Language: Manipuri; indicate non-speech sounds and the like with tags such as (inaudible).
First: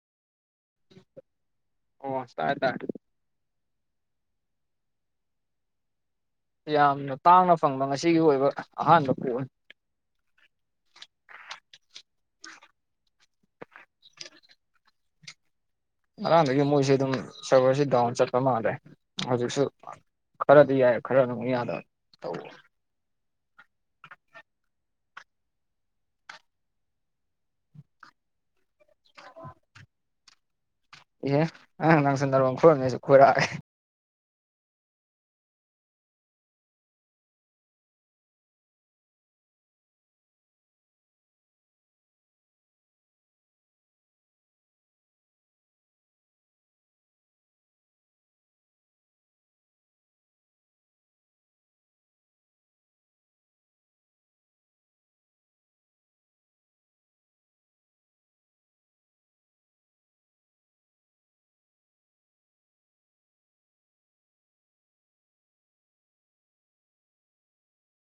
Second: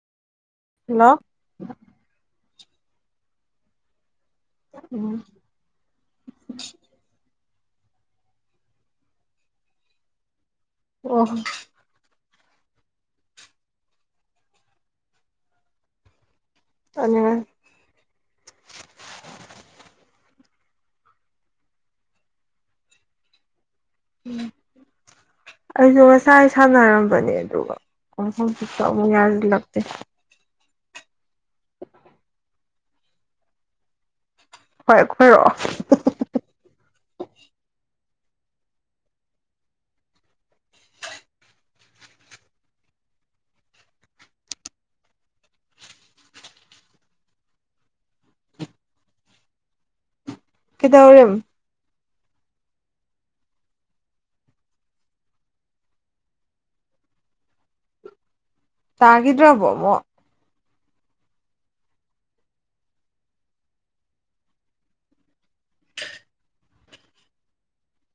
ꯍꯜꯂꯣ ꯑꯣꯁꯥꯏ ꯇꯥꯏ ꯎꯝ ꯌꯥꯝꯅ ꯇꯥꯡꯅ ꯐꯪꯕ ꯉꯁꯤꯒꯤ ꯑꯣꯏꯕ ꯑꯍꯥꯟꯕ ꯄꯣꯛꯅꯤ ꯑꯣ ꯍꯣ ꯉꯔꯥꯡꯗꯒꯤ ꯃꯣꯏꯁꯦ ꯑꯗꯨꯝ ꯑꯩꯁꯨ ꯁꯚꯔꯁꯤꯦ ꯗꯥꯎꯟ ꯆꯠꯄ ꯃꯥꯜꯂꯦ ꯍꯧꯖꯤꯛꯁꯨ ꯈꯔꯗꯤ ꯌꯥꯏ ꯈꯔ ꯑꯗꯨꯝꯛ ꯌꯥꯗꯕ ꯇꯧꯋ ꯎ ꯑꯩꯁꯨ ꯉꯁꯥꯏ ꯁꯥꯟꯅꯔꯝꯕꯅꯦ ꯌꯥꯔ ꯂ ꯑꯦꯍꯪ ꯅꯪꯁꯨ ꯅꯔꯣꯟ ꯈꯣꯏꯔꯝꯃꯦꯁꯨ ꯈꯣꯏꯔꯛꯑꯒꯦ ꯍꯣꯏ ꯈꯣꯏꯔꯛꯑꯣ ꯀꯈꯤꯗꯧꯔꯝ ꯆꯥꯈꯤꯗ꯭ꯔꯕꯣ ꯑꯃꯛ (unintelligible)